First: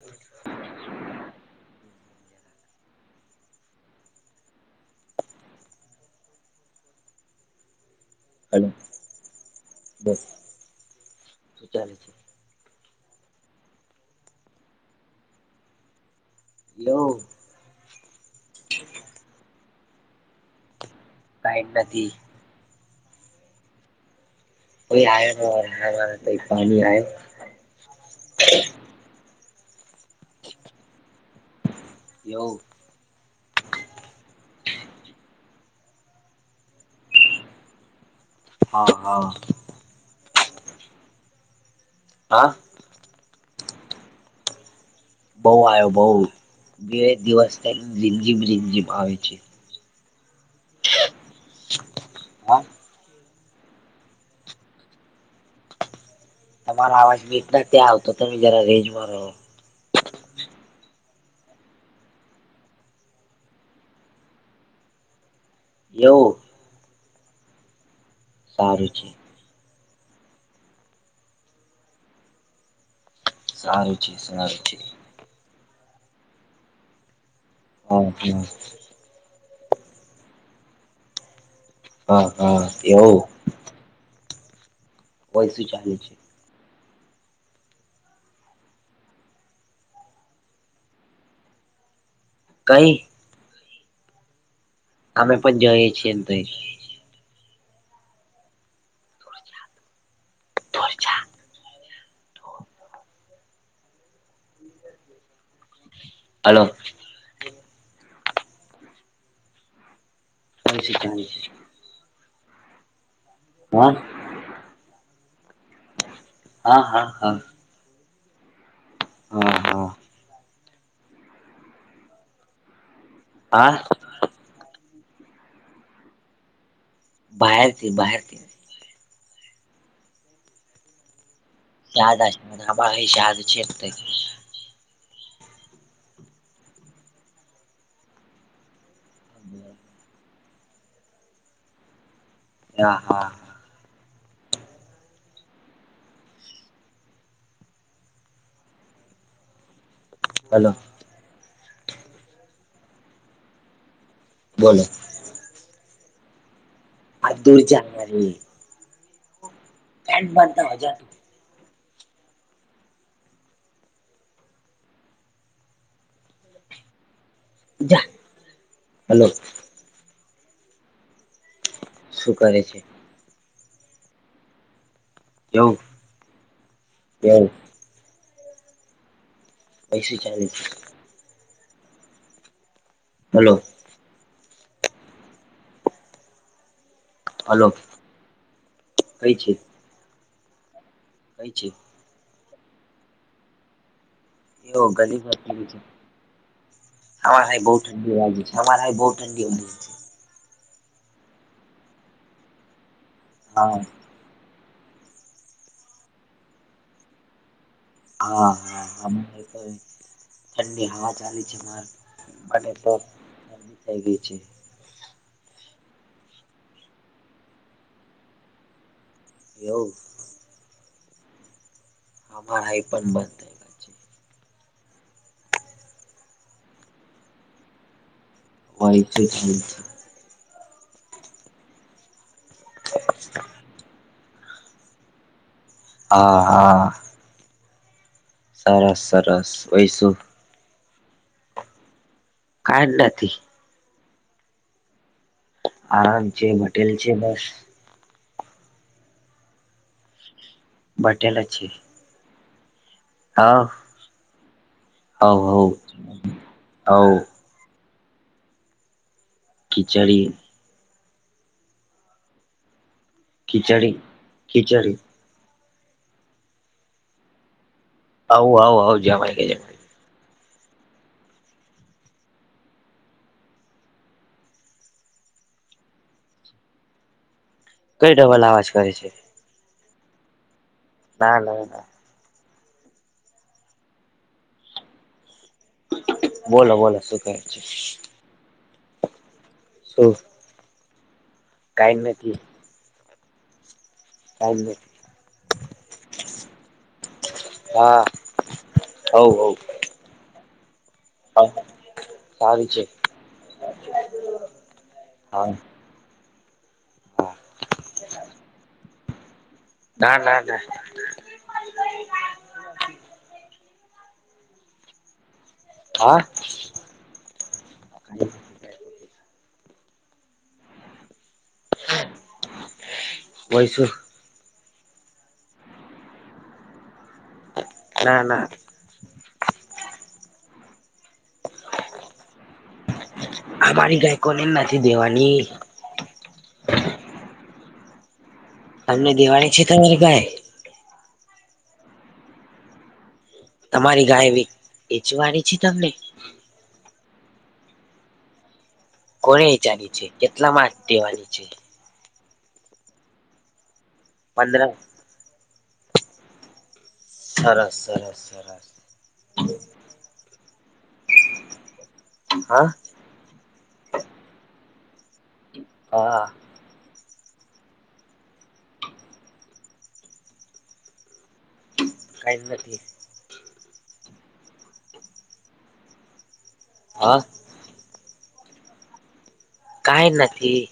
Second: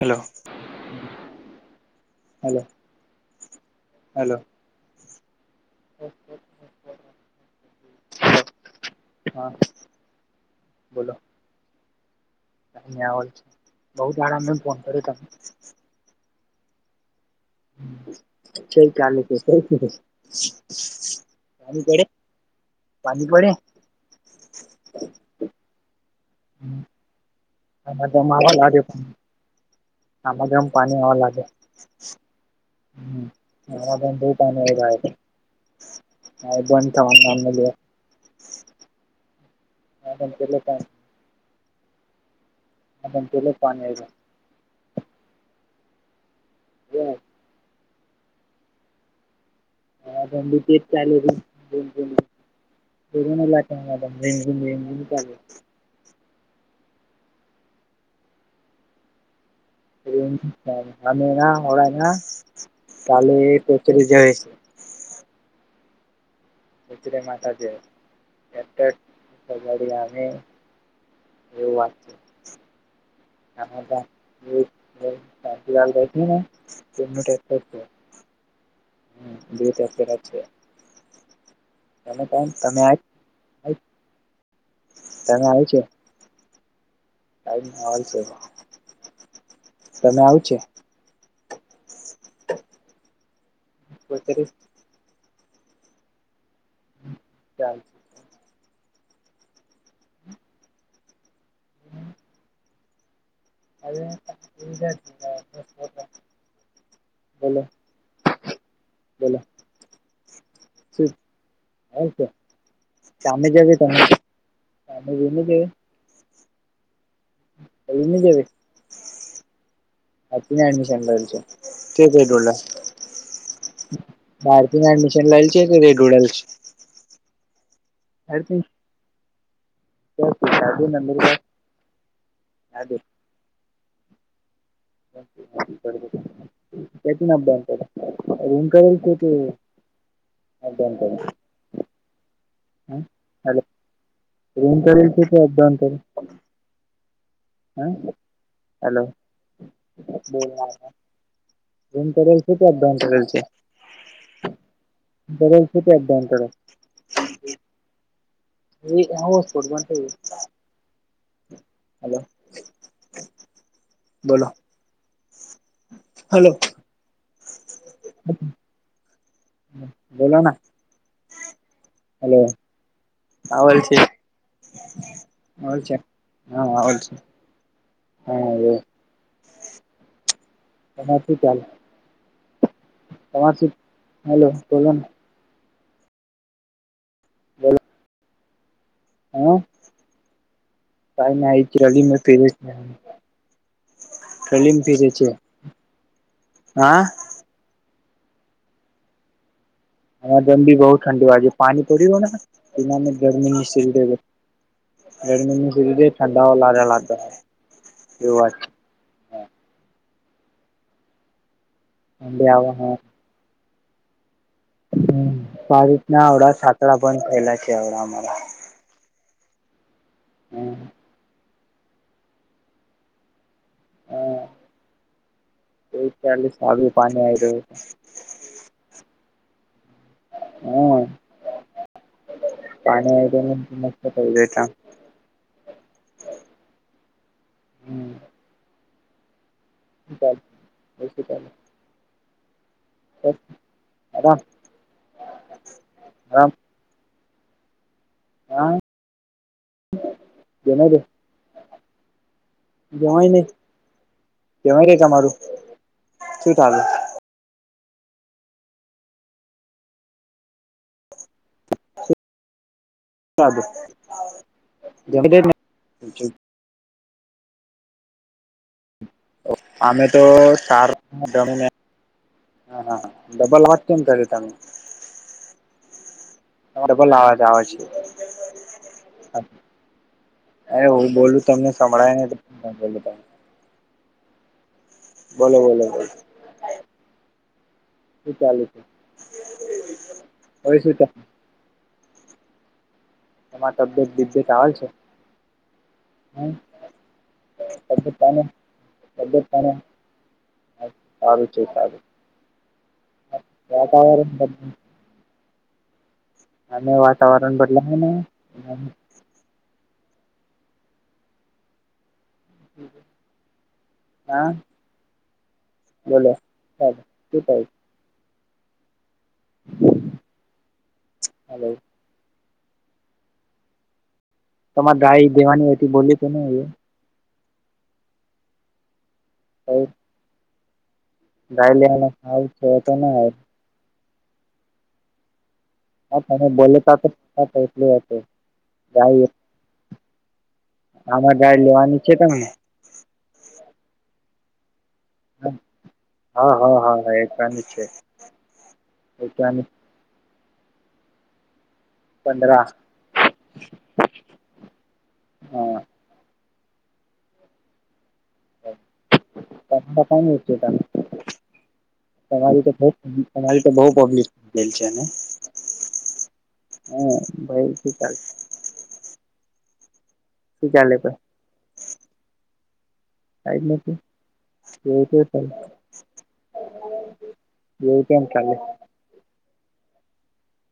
Hello hello hello ઓ. [unintelligible] Hello બસ શું ચાલે છે?? અહીયા હોય છે બઉુ જ આરામ ફોન કર્યો તમે હલો [unintelligible] પાણી પડે કાઈ નથી પાણી પડે. [unintelligible] કોઈ આયો ન તોઈ પાણી આયો આમાં આગમ પાણી હવા લાગે એવુ હ. [unintelligible] હા એ બંધ થવાનું નામ લે હા હા [unintelligible] હા [unintelligible] બઉ આવ્યો બઉ બે દિવસ જીમઝીમ જીમઝીમ આવે છે. હા [unintelligible] [unintelligible] તમારો અવાજ મીટ ના ત્યાં આવતો તમે જરા રેન્જમાં રહો અમે ના હોળ ના કાલે પોતરી જવી છે. [unintelligible] એવું એચરે માટે જે [unintelligible] તારુચીજ [unintelligible] કબડી આવે એવું વાત છે. સારું છે સારું છે [unintelligible] હ હા. બે છે તમે ક હા હા તમે આ. એવું તમે વૈસું ચાલે છે. ક હો છે તમે આવ છો. કઈ. બતરે. અમે પણ જએ છીએ તો. ચાલ. ધરજા. [unintelligible] હલોો. બલો. બલો. ન શી જ ન. હ સામે જવી હા તમે સામે જને જ. હા હા હા. એમ જેવે. હ હા. તશન છે કેટુંળ. હા. બાર ને એડમિશન લેલ છે કે રેડ ઉડેલ. બહારથી બહારથી. નંદરગ. શાજા શાદાબા હ શાજ છેક. [unintelligible] દમ કર. હ હા હા હ એમ કરલ છે કે અધોઉ. હ હલો. હલો જૂમ કરલ છે કે અધ્યાન કરેલ છે બોલો. બલ છે એકદમ અંતર. આજ દોરજ. એ હ ઓસ્પડ બનને. પ બાંધતા હજા. હલો બોલો. હલો. હલો. બોલોલો ના શું હલો. કરે છે આવલ છેલ છે કેવું હાલ છે. કેવું હા. પૈસી ચા. શ ચાલે. હલો તમા હલો બોલો. હલોો બોલો કઈ છે. કઈ ના કે રલી મે ફરે. એવો કલીમી જે છે ગલીમાં હા. અમાર હાઈ બહુ ઠંડી વાે છે અમા હાઈ બહુ ઠંડી વા છે. હ, ગરમી બહુ ઠંડી હોવા છે. પાણી પડીયું હો બના હા ગરમીની. રેડ મ સરી ઠંડા ઓ લ લગતા હ. [unintelligible] હા, હા, હા, તો ઠંડી હવા ચાલી છે, મારે ઠંડી આવે અને હ તો થઈ ગઈ છે. હ, આ રીતના આવડા સાકડા બંધ થયેલા છે આવડા અમારા. એવું. હમ. હ, ભરાઈ પણ બંધ. ગઈ છે હા, એ ચા, સાબું, પાણી આવી રહ્યું છે. હોય છે જ. હા, પાણી મસ્ત થ હા, હા. સરસ, સરસ. વૈસુ ચાલ બ શી ત [unintelligible] કાંઈ નથી. હરા. આરામ છે, બથેલા છે બસ. હા. બેથેલા છે. જવાય નહીં. હવ જવાય કંઈ તમારું હવ હવ શું ચાલે? હવ ખિચડી. ખીચડી બ ખીચડી [unintelligible] આવ, આવ, આવ જમાય ગ જમાય. [unintelligible] અમે તો સાર જણીને. હા, હા, હા, ડબલ વાચ ર તનું. [unintelligible] તમારો ડબલ આવાજ આવે છે. કંઈ ડબલ અવાજ કરે છે. અરે, હું ના બોલું, ના તમને ના સંભળાય ને? તો બોલ ત બોલો, બોલો, બોલો બોલો બોલો શું કહે છે શું ચાલુ છે? હોય શું તમને? કાઈ નથી. તમારે તબિયત કેવી કઈ ચાલે છે? નથી હમ, હા પાણી હવ હવ પાણી. સારું છો હા સારું છે વાતારણ. હા. અને હા વાતાવરણ બદલાય ને. ના, ના, લ હા, હા બોલો. ચ એક [unintelligible] હલો. કોઈ શું? તમારે ગાાય દેવાની બોલી તો ને. ના, ના. હ. ગાય લ ખાવ છે એ તો ના [inaudible] [unintelligible] અમારી ગાય કોને નથી દેવાની. હ, તમે બોતા તો. તમને દિવાળી છે, તારી ભાઈ. આમાર ગાડી લેવાની છે, તમને. તમારી ગાયવી વેચવાની છે તમને? હા હા હા હા એ પણની છે કોને એકાની ચાની છે કેટલા માર્ દેવાની છે. પંદ્ર. પંદર. હા. સરારસ સરસ સર. તમા તમે તમારી હા તો. અ તો બહ પબ્લિશ થ ગયેલ છે. હા. હમ ભાઈ ી ચાલ. શી ચાલે પ. કઈ નથી. કઈ જ નથી એ તો ચ. હા. એવ તમ ખાલે. કઈ નથી.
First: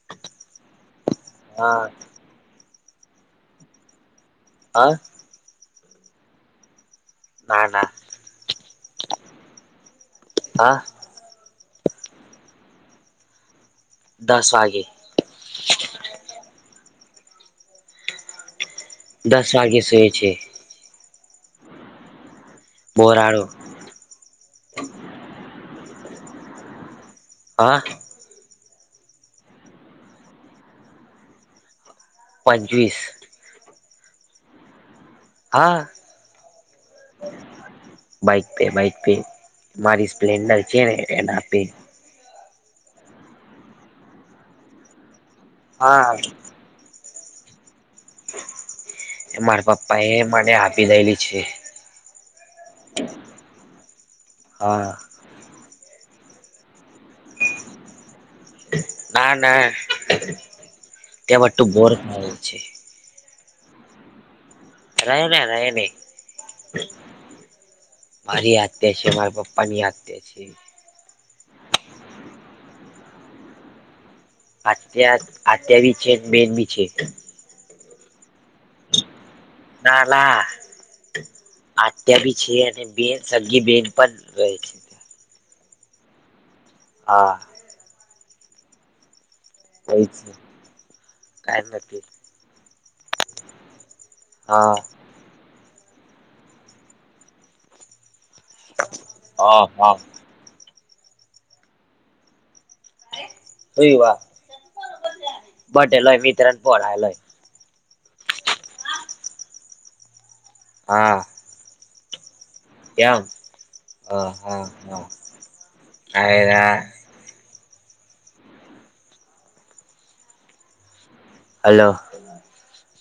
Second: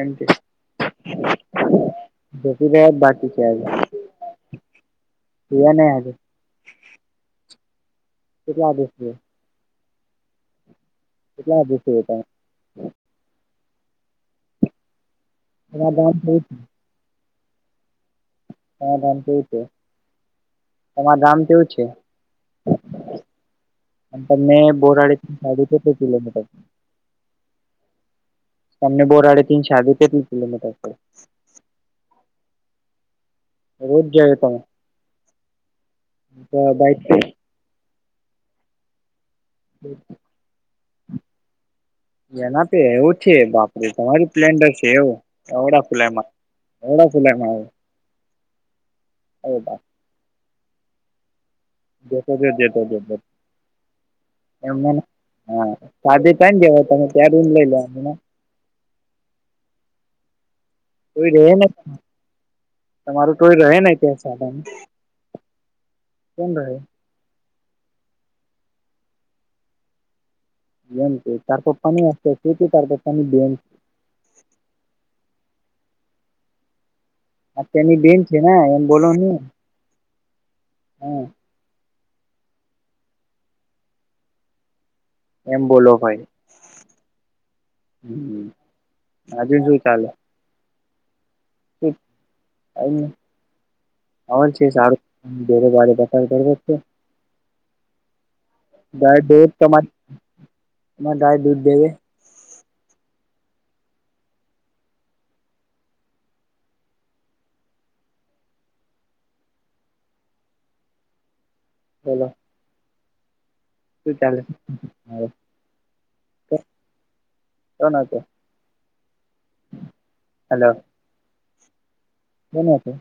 એમ હા જીદદ બાકી છે આજ. હા. નને આજે. ના ના. કેટલા દિવસ છે. હા. કેટલા દિવસ જો. દસ વાગે. એ ગ થ. ધામ કેવું દસ છે વાગે સુએ છે એમાં ધામ કેવું છે. બોરાળો. અને મેં બોરાડી સાડી છે કિલોમીટર. હા. તમને બોરાડે થીન સાઢે કેટલી કિલોમીટર પડે. પંચવીસ. રોજ જએ ત. હા. તો બાઇક. બાઈક પે બાઈક પે મારી સ્પ્લેન્ડર છે ને એે. એના તો એવું છે બાપરે તમારું પ્લેન્ડર છે એવુંડા ફલાયમાં. હા એડા ફલેમાં. મારા પપ્પા એ મને આપી દેલી છે. જતો જ જતો જતો એમને. હા હા સાધે ટ જવા તમે ત રૂમ લઈ લને. ના ના. તોય ત્યાં રહે ને બટું બોર થયું છે તમારું ટય રહે ને ત્યાં સાધા. રહેલા રહે ન. મારી યાદ છે મારા પપ્પા ની યાદ્યા છે. એમ તરફ પાણી શે તે તરફ પાણી દ. આટ્યા આટ્યા બી છે બેન બી છે. અ તેની બેન છે ને એમ બોલો નહી હા. આટ્યા ભી છે અને બેન સગી બેન પણ રહે છે. એમ બોલો ભાઈ. હા હમ આજ જો. હોહી છે કઈ નથી ર હા શષળ બેપારરબ છે ગાય દૂધ હા હા તમારેરે ગાય દૂધ દેવે સુય વા બટેલોય મિત્રણ ફલલોય હા હલો એમ હ હા હા હ હલો હલો કોના છે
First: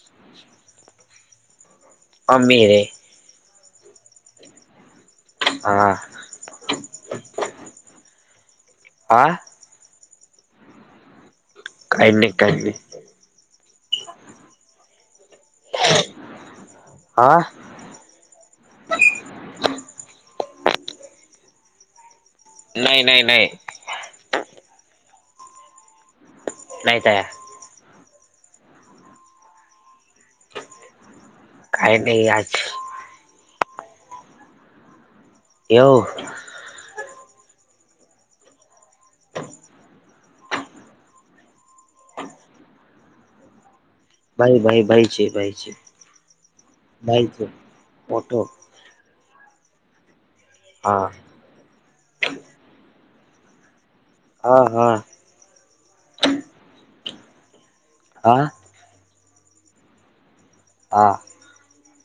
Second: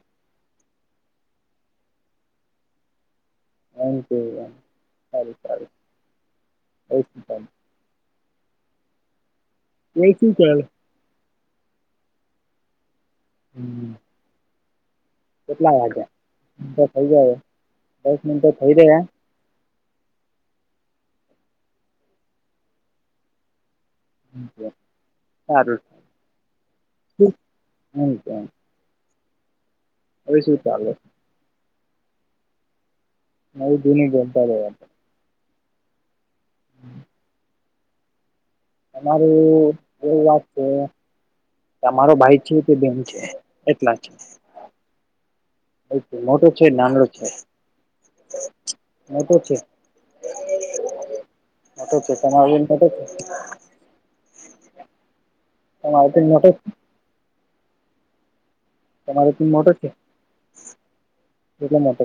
અમીરે હ ખ હા ઓ શ હ એ શું ક કઈ નહી કઈ ન હમ કેટલા વાગે મો થઈ જાય હા દસ મિનટો થઈ જાય નહી નહી નહી સારું નહી ત હમકે હવે શું ચાલે કઈ નહી આજ નવ દૂનિ ગપ આવે એવ અરું એવું વાત છે તમારો ભાઈ છે તે બેન છે એટલા છે ભાઈ ભાઈ ભાઈ છે ભાઈ છે મોટું છે નાનડું છે મોટો મોટું છે હા મોટ જ છે તમાર મો છે હા હા [unintelligible] હા તમારો ટીમ મોટો છે હા એ મોટ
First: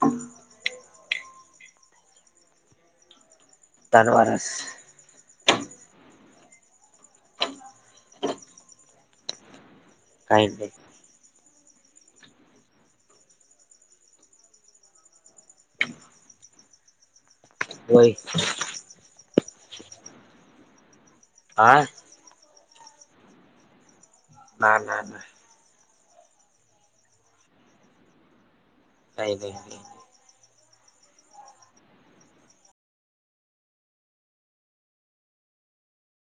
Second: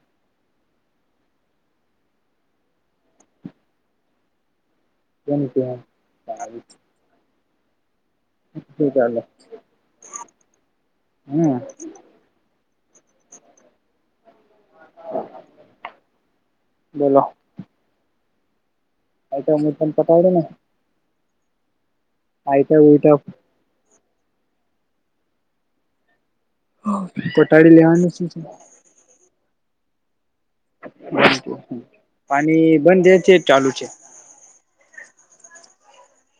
હમ ધનવારસ કે ન કે આવી જ છે અલા કઈ હમ હ બોલો હોહી આઈટમ ઉઇટમ પતાવડીને હા. આઈ તો ઉલટા. ના ના ના. પટાળી લેવાનું શું. નહી નહી નહી. બ પાણી બંધ છે ચાલુ છે.